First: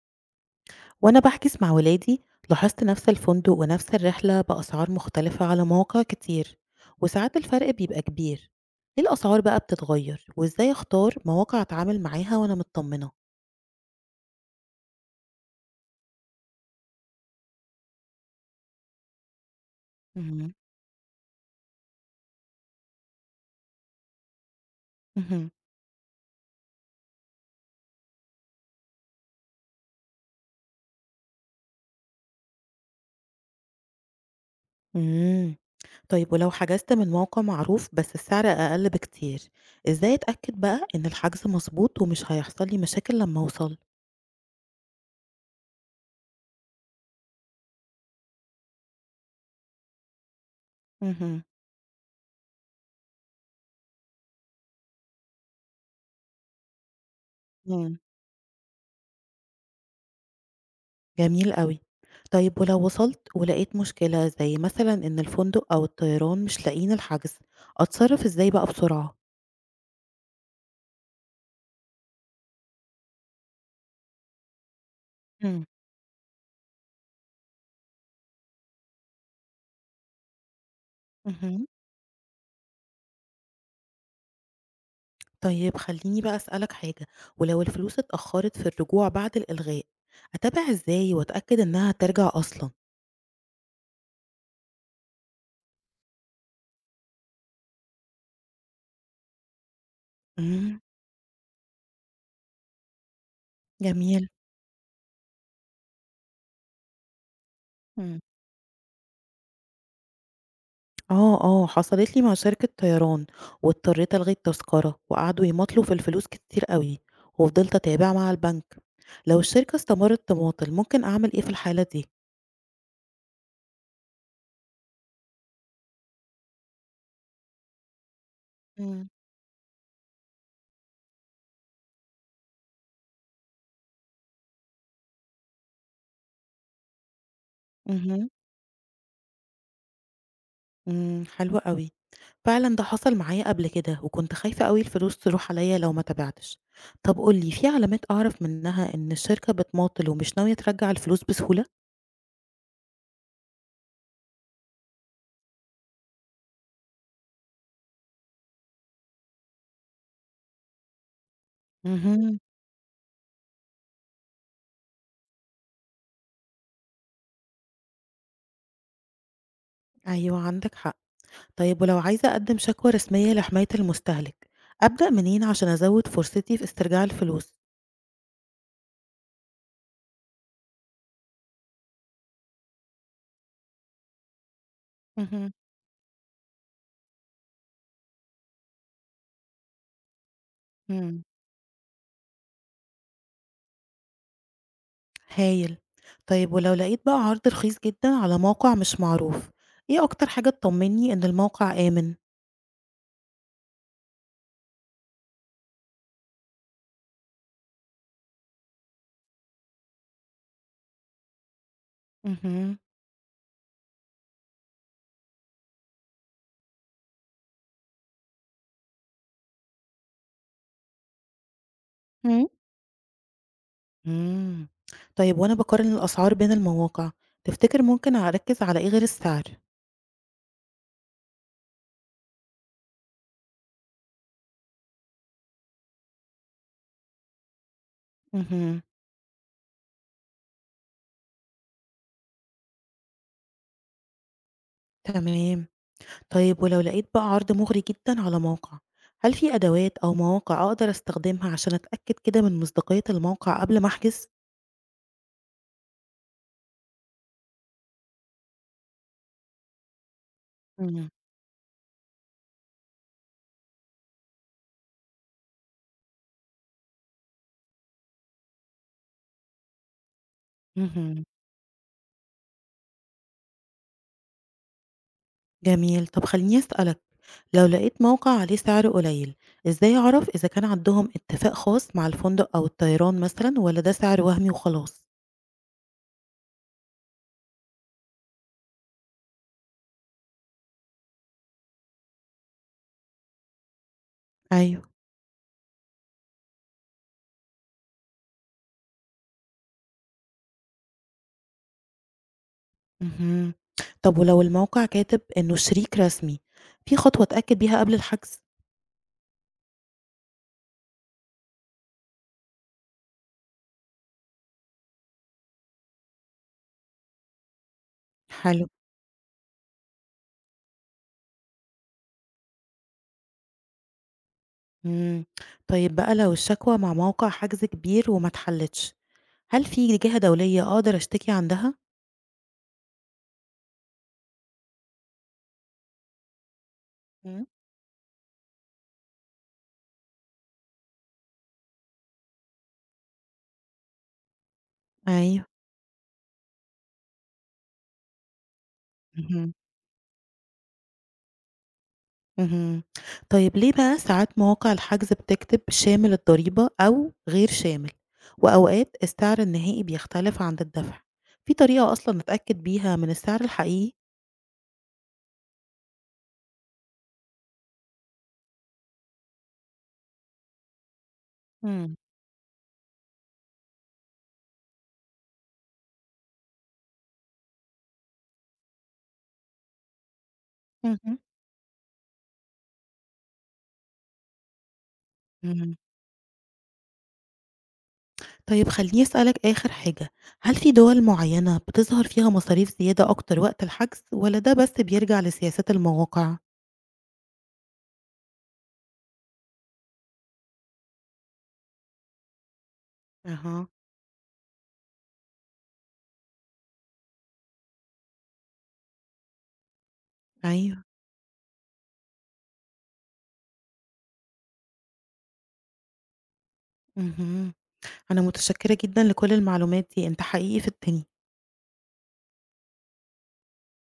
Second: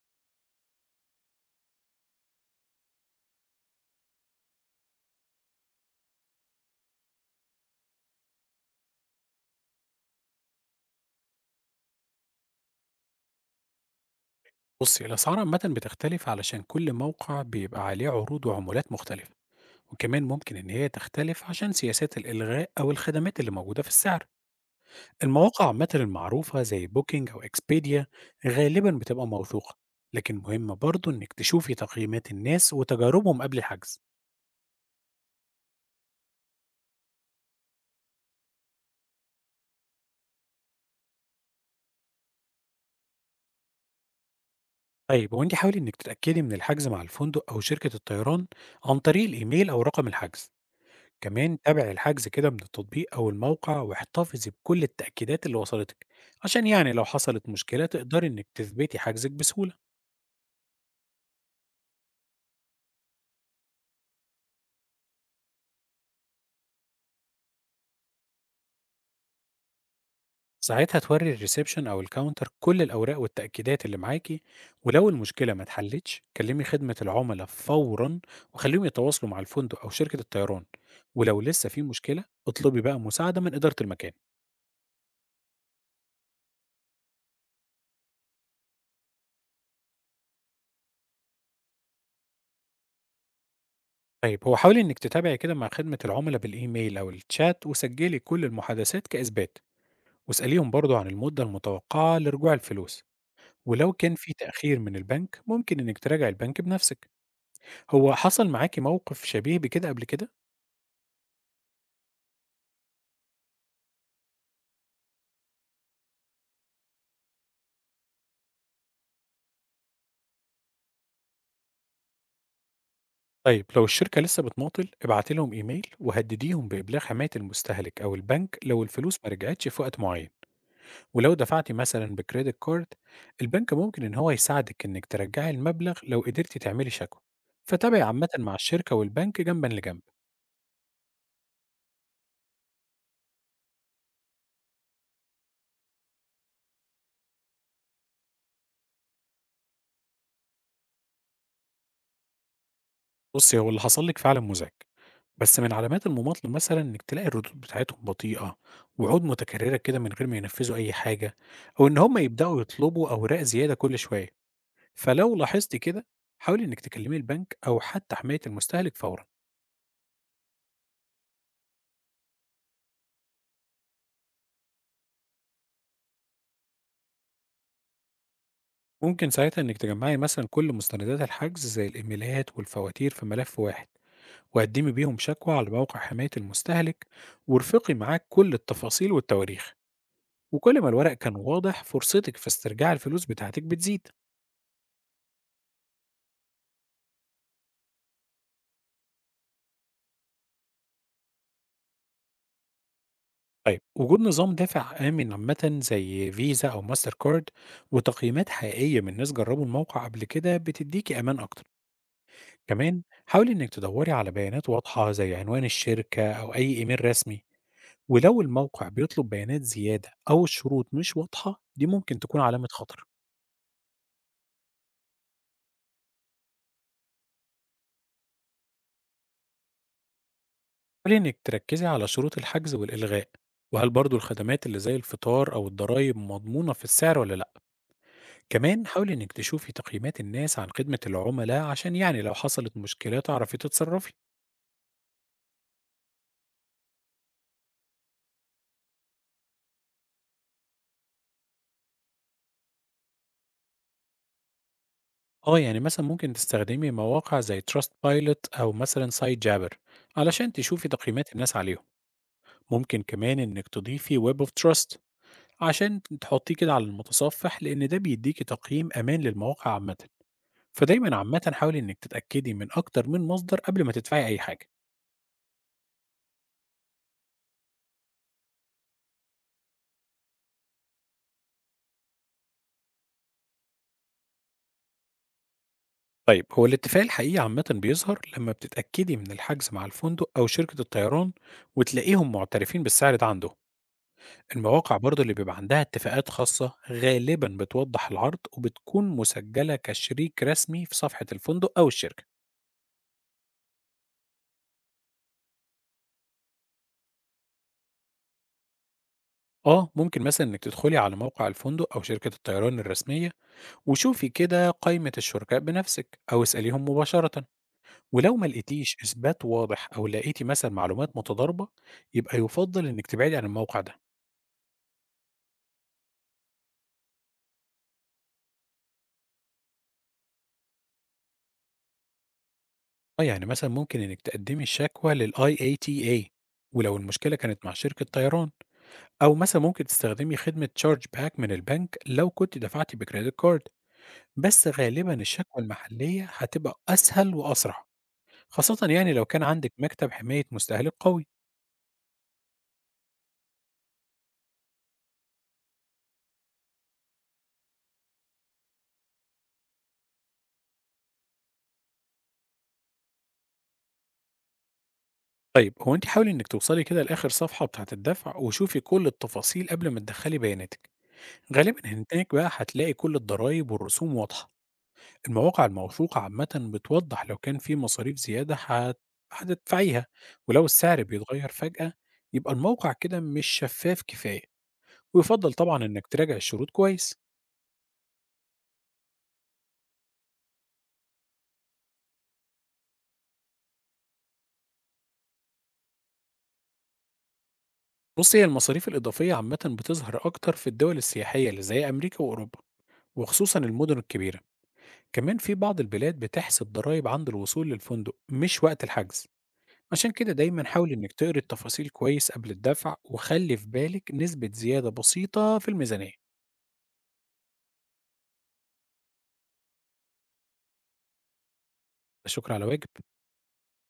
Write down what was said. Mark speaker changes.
Speaker 1: وأنا بحجز مع ولادي لاحظت نفس الفندق ونفس الرحلة بأسعار مختلفة على مواقع كتير، وساعات الفرق بيبقى كبير. ليه الأسعار بقى بتتغير وإزاي أختار مواقع أتعامل معاها وأنا مطمنة؟
Speaker 2: بصي، الأسعار عامة بتختلف علشان كل موقع بيبقى عليه عروض وعمولات مختلفة. وكمان
Speaker 1: مهم.
Speaker 2: ممكن إن هي تختلف عشان سياسات الإلغاء أو الخدمات اللي موجودة في السعر.
Speaker 1: مهم.
Speaker 2: المواقع عامة المعروفة زي بوكينج أو إكسبيديا غالبا بتبقى موثوقة، لكن مهم برضه إنك تشوفي تقييمات الناس وتجاربهم قبل الحجز.
Speaker 1: مم. طيب ولو حجزت من موقع معروف بس السعر أقل بكتير، إزاي أتأكد بقى إن الحجز مظبوط ومش هيحصل لي مشاكل لما أوصل؟
Speaker 2: طيب وانت حاولي إنك تتأكدي من الحجز مع الفندق أو شركة الطيران عن طريق الإيميل أو رقم الحجز.
Speaker 1: مهم.
Speaker 2: كمان تابع الحجز كده من التطبيق أو الموقع، واحتفظي بكل التأكيدات اللي وصلتك، عشان يعني لو حصلت مشكلة
Speaker 1: مم.
Speaker 2: تقدري إنك تثبتي حجزك بسهولة.
Speaker 1: جميل أوي. طيب ولو وصلت ولقيت مشكلة زي مثلًا إن الفندق أو الطيران مش لاقيين الحجز، أتصرف إزاي بقى بسرعة؟
Speaker 2: ساعتها توري الريسبشن أو الكاونتر كل الأوراق والتأكيدات اللي معاكي، ولو المشكلة ما
Speaker 1: إمم.
Speaker 2: اتحلتش كلمي خدمة العملاء فورا. وخليهم يتواصلوا مع الفندق أو شركة الطيران، ولو
Speaker 1: اهم.
Speaker 2: لسه في مشكلة اطلبي بقى مساعدة من إدارة المكان.
Speaker 1: طيب خلّيني بقى أسألك حاجة، ولو الفلوس اتأخرت في الرجوع بعد الإلغاء، أتابع إزاي وأتأكد إنها ترجع أصلًا؟
Speaker 2: طيب هو حاولي إنك تتابعي كده مع خدمة العملاء بالإيميل أو الشات، وسجلي كل المحادثات كإثبات، واسأليهم
Speaker 1: إمم.
Speaker 2: برضه عن المدة المتوقعة لرجوع الفلوس. ولو كان
Speaker 1: جميل.
Speaker 2: في تأخير من البنك ممكن إنك تراجع البنك بنفسك. هو
Speaker 1: إمم.
Speaker 2: حصل معاكي موقف شبيه بكده قبل كده؟
Speaker 1: آه، آه، حصلت لي مع شركة طيران واضطريت ألغي التذكرة وقعدوا يماطلوا في الفلوس كتير قوي، وفضلت أتابع مع البنك. لو الشركة استمرت تماطل ممكن أعمل إيه في الحالة دي؟
Speaker 2: طيب لو الشركة لسه بتماطل ابعتي لهم إيميل وهدديهم بإبلاغ حماية المستهلك أو البنك لو
Speaker 1: مم.
Speaker 2: الفلوس ما رجعتش في وقت معين. ولو دفعتي مثلا بكريدت كارد، البنك ممكن إن هو يساعدك إنك ترجعي المبلغ لو قدرتي تعملي شكوى. فتابعي عامة
Speaker 1: امم.
Speaker 2: مع الشركة والبنك جنبا لجنب.
Speaker 1: امم، حلو قوي. فعلا ده حصل معايا قبل كده وكنت خايفة قوي الفلوس تروح عليا لو ما تابعتش. طب قولي، في علامات أعرف منها إن الشركة بتماطل ومش ناوية ترجع الفلوس بسهولة؟
Speaker 2: بصي، هو اللي حصل لك فعلا مزعج، بس من علامات المماطلة مثلًا إنِّك تلاقي الردود بتاعتهم بطيئة، وعود متكررة كده من غير ما ينفذوا أي حاجة، أو إن هم
Speaker 1: امم.
Speaker 2: يبدأوا يطلبوا أوراق زيادة كل شوية. فلو لاحظتِ كده، حاولي إنِّك تكلمي البنك أو حتى حماية المستهلك فورًا.
Speaker 1: أيوة، عندك حق. طيب ولو عايزة أقدم شكوى رسمية لحماية المستهلك، أبدأ منين عشان أزود فرصتي في استرجاع الفلوس؟
Speaker 2: ممكن ساعتها إنِّك تجمّعي مثلًا كل مستندات الحجز زي الإيميلات والفواتير في ملف واحد، وقدّمي بيهم
Speaker 1: مهم.
Speaker 2: شكوى على موقع حماية المستهلك، وارفقي معاك كل التفاصيل والتواريخ. وكل ما الورق
Speaker 1: مم.
Speaker 2: كان واضح، فرصتِك في استرجاع الفلوس بتاعتِك بتزيد.
Speaker 1: هايل. طيب ولو لقيت بقى عرض رخيص جدا على موقع مش معروف، إيه أكتر حاجة تطمني إن الموقع آمن؟
Speaker 2: طيب وجود نظام دافع آمن عامة زي فيزا أو ماستر كارد وتقييمات حقيقية من ناس جربوا الموقع قبل كده بتديكي أمان أكتر.
Speaker 1: مهم.
Speaker 2: كمان حاولي إنك تدوري على بيانات واضحة زي عنوان الشركة أو أي إيميل رسمي، ولو الموقع بيطلب بيانات زيادة أو الشروط مش واضحة دي ممكن تكون
Speaker 1: مم.
Speaker 2: علامة خطر.
Speaker 1: مم. طيب وأنا بقارن الأسعار بين المواقع، تفتكر ممكن أركز على إيه غير السعر؟
Speaker 2: حاولي إنك تركزي على شروط الحجز والإلغاء، وهل برضو الخدمات اللي زي الفطار أو الضرايب مضمونة في السعر ولا لأ؟
Speaker 1: مهم.
Speaker 2: كمان حاولي إنك تشوفي تقييمات الناس عن خدمة العملاء عشان يعني لو حصلت مشكلة تعرفي تتصرفي.
Speaker 1: تمام. طيب ولو لقيت بقى عرض مغري جدًا على موقع، هل في أدوات أو مواقع أقدر أستخدمها عشان أتأكد كده من مصداقية الموقع قبل ما أحجز؟
Speaker 2: اه يعني مثلا ممكن تستخدمي مواقع زي تراست بايلوت أو مثلا سايت جابر علشان تشوفي
Speaker 1: امم.
Speaker 2: تقييمات الناس عليهم. ممكن كمان إنك تضيفي ويب اوف تراست عشان تحطيه كده على المتصفح، لأن ده بيديكي تقييم أمان للمواقع عامة. فدايما
Speaker 1: اهم.
Speaker 2: عامة حاولي إنك تتأكدي من أكتر من مصدر قبل ما تدفعي أي حاجة.
Speaker 1: جميل، طب خلّيني أسألك، لو لقيت موقع عليه سعر قليل، إزاي أعرف إذا كان عندهم اتفاق خاص مع الفندق أو الطيران مثلًا والّا ده سعر وهمي وخلاص؟
Speaker 2: طيب هو الاتفاق الحقيقي عامة بيظهر لما بتتأكدي من الحجز مع الفندق أو شركة الطيران وتلاقيهم معترفين بالسعر ده عندهم.
Speaker 1: أيوه.
Speaker 2: المواقع برضه اللي بيبقى عندها اتفاقات خاصة غالبا بتوضح العرض وبتكون مسجلة كشريك رسمي في صفحة الفندق أو الشركة.
Speaker 1: اهم. طب ولو الموقع كاتب إنه شريك رسمي، في خطوة أتأكد بيها قبل الحجز؟
Speaker 2: اه ممكن مثلا انك تدخلي على موقع الفندق او شركة الطيران الرسمية، وشوفي كده قائمة الشركاء بنفسك او اسأليهم مباشرة. ولو ما
Speaker 1: حلو.
Speaker 2: لقيتيش اثبات واضح او لقيتي مثلا معلومات متضاربة، يبقى يفضل انك تبعدي عن الموقع ده.
Speaker 1: إمم. طيب بقى لو الشكوى مع موقع حجز كبير وما اتحلتش، هل في جهة دولية أقدر أشتكي عندها؟
Speaker 2: آه، يعني مثلا ممكن إنِّك تقدّمي الشكوى للIATA ولو المشكلة
Speaker 1: مم.
Speaker 2: كانت مع شركة طيران، أو مثلا ممكن تستخدمي خدمة chargeback من البنك لو كنتِ دفعتِ بcredit card، بس غالبًا
Speaker 1: أيوه.
Speaker 2: الشكوى المحلية هتبقى أسهل وأسرع، خاصةً يعني لو كان
Speaker 1: اهم،
Speaker 2: عندِك مكتب حماية مستهلك قوي.
Speaker 1: اهم. طيب ليه بقى ساعات مواقع الحجز بتكتب شامل الضريبة أو غير شامل، وأوقات السعر النهائي بيختلف عند الدفع؟ في طريقة أصلًا نتأكد بيها من السعر الحقيقي؟
Speaker 2: طيب هو أنتِ حاولي إنِّك توصلي كده لآخر صفحة بتاعة الدفع وشوفي كل التفاصيل قبل ما تدخّلي بياناتِك، غالبًا
Speaker 1: مم.
Speaker 2: هناك بقى هتلاقي كل الضرايب والرسوم واضحة. المواقع الموثوقة عامة بتوضح لو كان في مصاريف زيادة هتدفعيها. ولو السعر
Speaker 1: اهم.
Speaker 2: بيتغير فجأة يبقى الموقع كده مش شفاف كفاية، ويفضل
Speaker 1: إمم.
Speaker 2: طبعا إنك تراجع الشروط كويس.
Speaker 1: طيب خلّيني أسألك آخر حاجة، هل في دول معيّنة بتظهر فيها مصاريف زيادة أكتر وقت الحجز، والّا ده بس بيرجع لسياسات المواقع؟
Speaker 2: بص، هي المصاريف الإضافية عامة بتظهر أكتر في الدول السياحية اللي زي أمريكا وأوروبا، وخصوصا
Speaker 1: أها.
Speaker 2: المدن الكبيرة. كمان في بعض البلاد بتحسب ضرائب عند الوصول للفندق مش وقت الحجز، عشان كده دايما
Speaker 1: أيوه،
Speaker 2: حاول إنك تقري التفاصيل كويس قبل الدفع، وخلي في بالك نسبة زيادة بسيطة في الميزانية.
Speaker 1: اهم، أنا متشكرة جدًا لكل المعلومات دي، أنت حقيقي فدتني.
Speaker 2: لا شكر على واجب.